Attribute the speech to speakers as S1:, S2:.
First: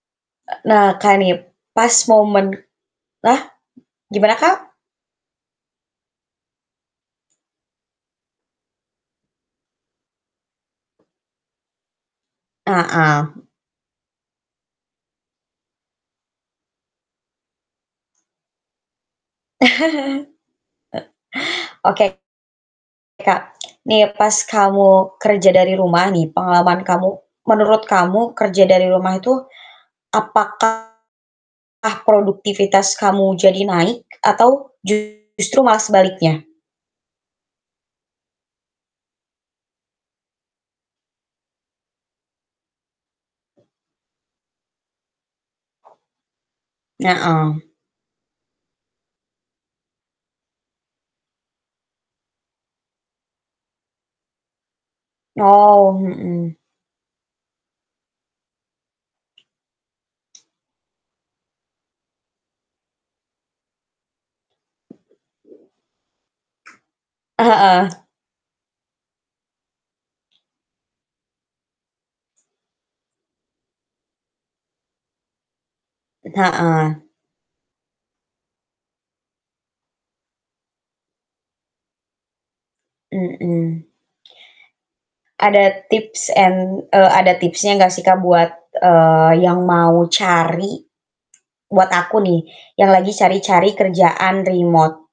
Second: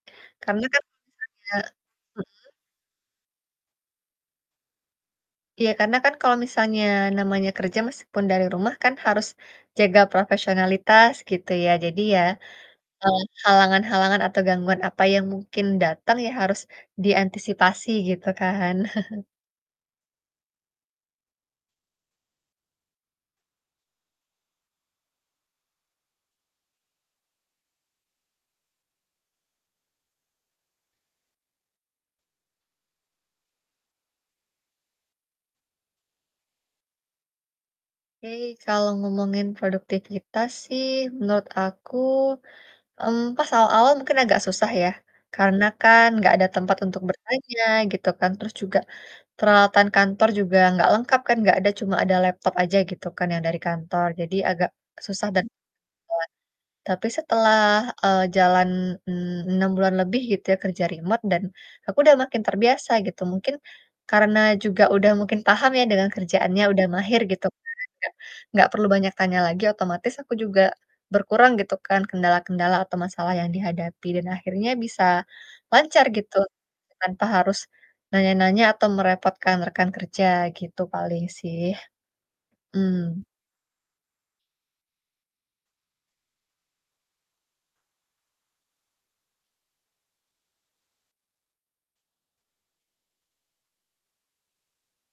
S1: Ak
S2: Karena kan
S1: nah, Kak, nih,
S2: misalnya
S1: pas
S2: mhm?
S1: momen ah, gimana Kak?
S2: Iya, karena kan kalau misalnya namanya kerja meskipun dari rumah kan, harus jaga profesionalitas, gitu ya. Jadi ya, eee,
S1: Heeh.
S2: halangan-halangan atau gangguan apa yang mungkin datang, ya harus diantisipasi gitu kan.
S1: Oke Kak, nih pas kamu kerja dari rumah nih, pengalaman kamu, menurut kamu kerja dari rumah itu, apakah produktivitas kamu jadi naik atau justru malah sebaliknya?
S2: Oke, kalo ngomongin produktivitas sih, menurut aku, mmm pas awal-awal mungkin agak susah ya. Karena kan, nggak ada tempat untuk
S1: Na
S2: bertanya
S1: mmm.
S2: gitu kan. Terus juga, peralatan kantor juga nggak lengkap kan, nggak ada, cuma ada laptop aja, gitu kan, yang dari kantor, jadi agak susah dan. [unintelligible]
S1: Oh, mhm.
S2: Tapi setelah, eee, jalan en enam bulan lebih gitu ya, kerja remote dan aku udah makin terbiasa, gitu. Mungkin karena juga udah mungkin paham ya dengan kerjaannya, udah mahir, gitu kan,
S1: Heeh.
S2: nggak nggak perlu banyak tanya lagi, otomatis aku juga berkurang, gitu kan, kendala-kendala atau masalah yang dihadapi. Dan akhirnya bisa lancar gitu,
S1: Heeh.
S2: tanpa harus nanya-nanya atau merepotkan rekan kerja, gitu paling sih. Mmm.
S1: Mhm. Ada tips and eee, ada tipsnya nggak sih, Kak, buat, eee, yang mau cari, buat aku nih, yang lagi cari-cari kerjaan remote.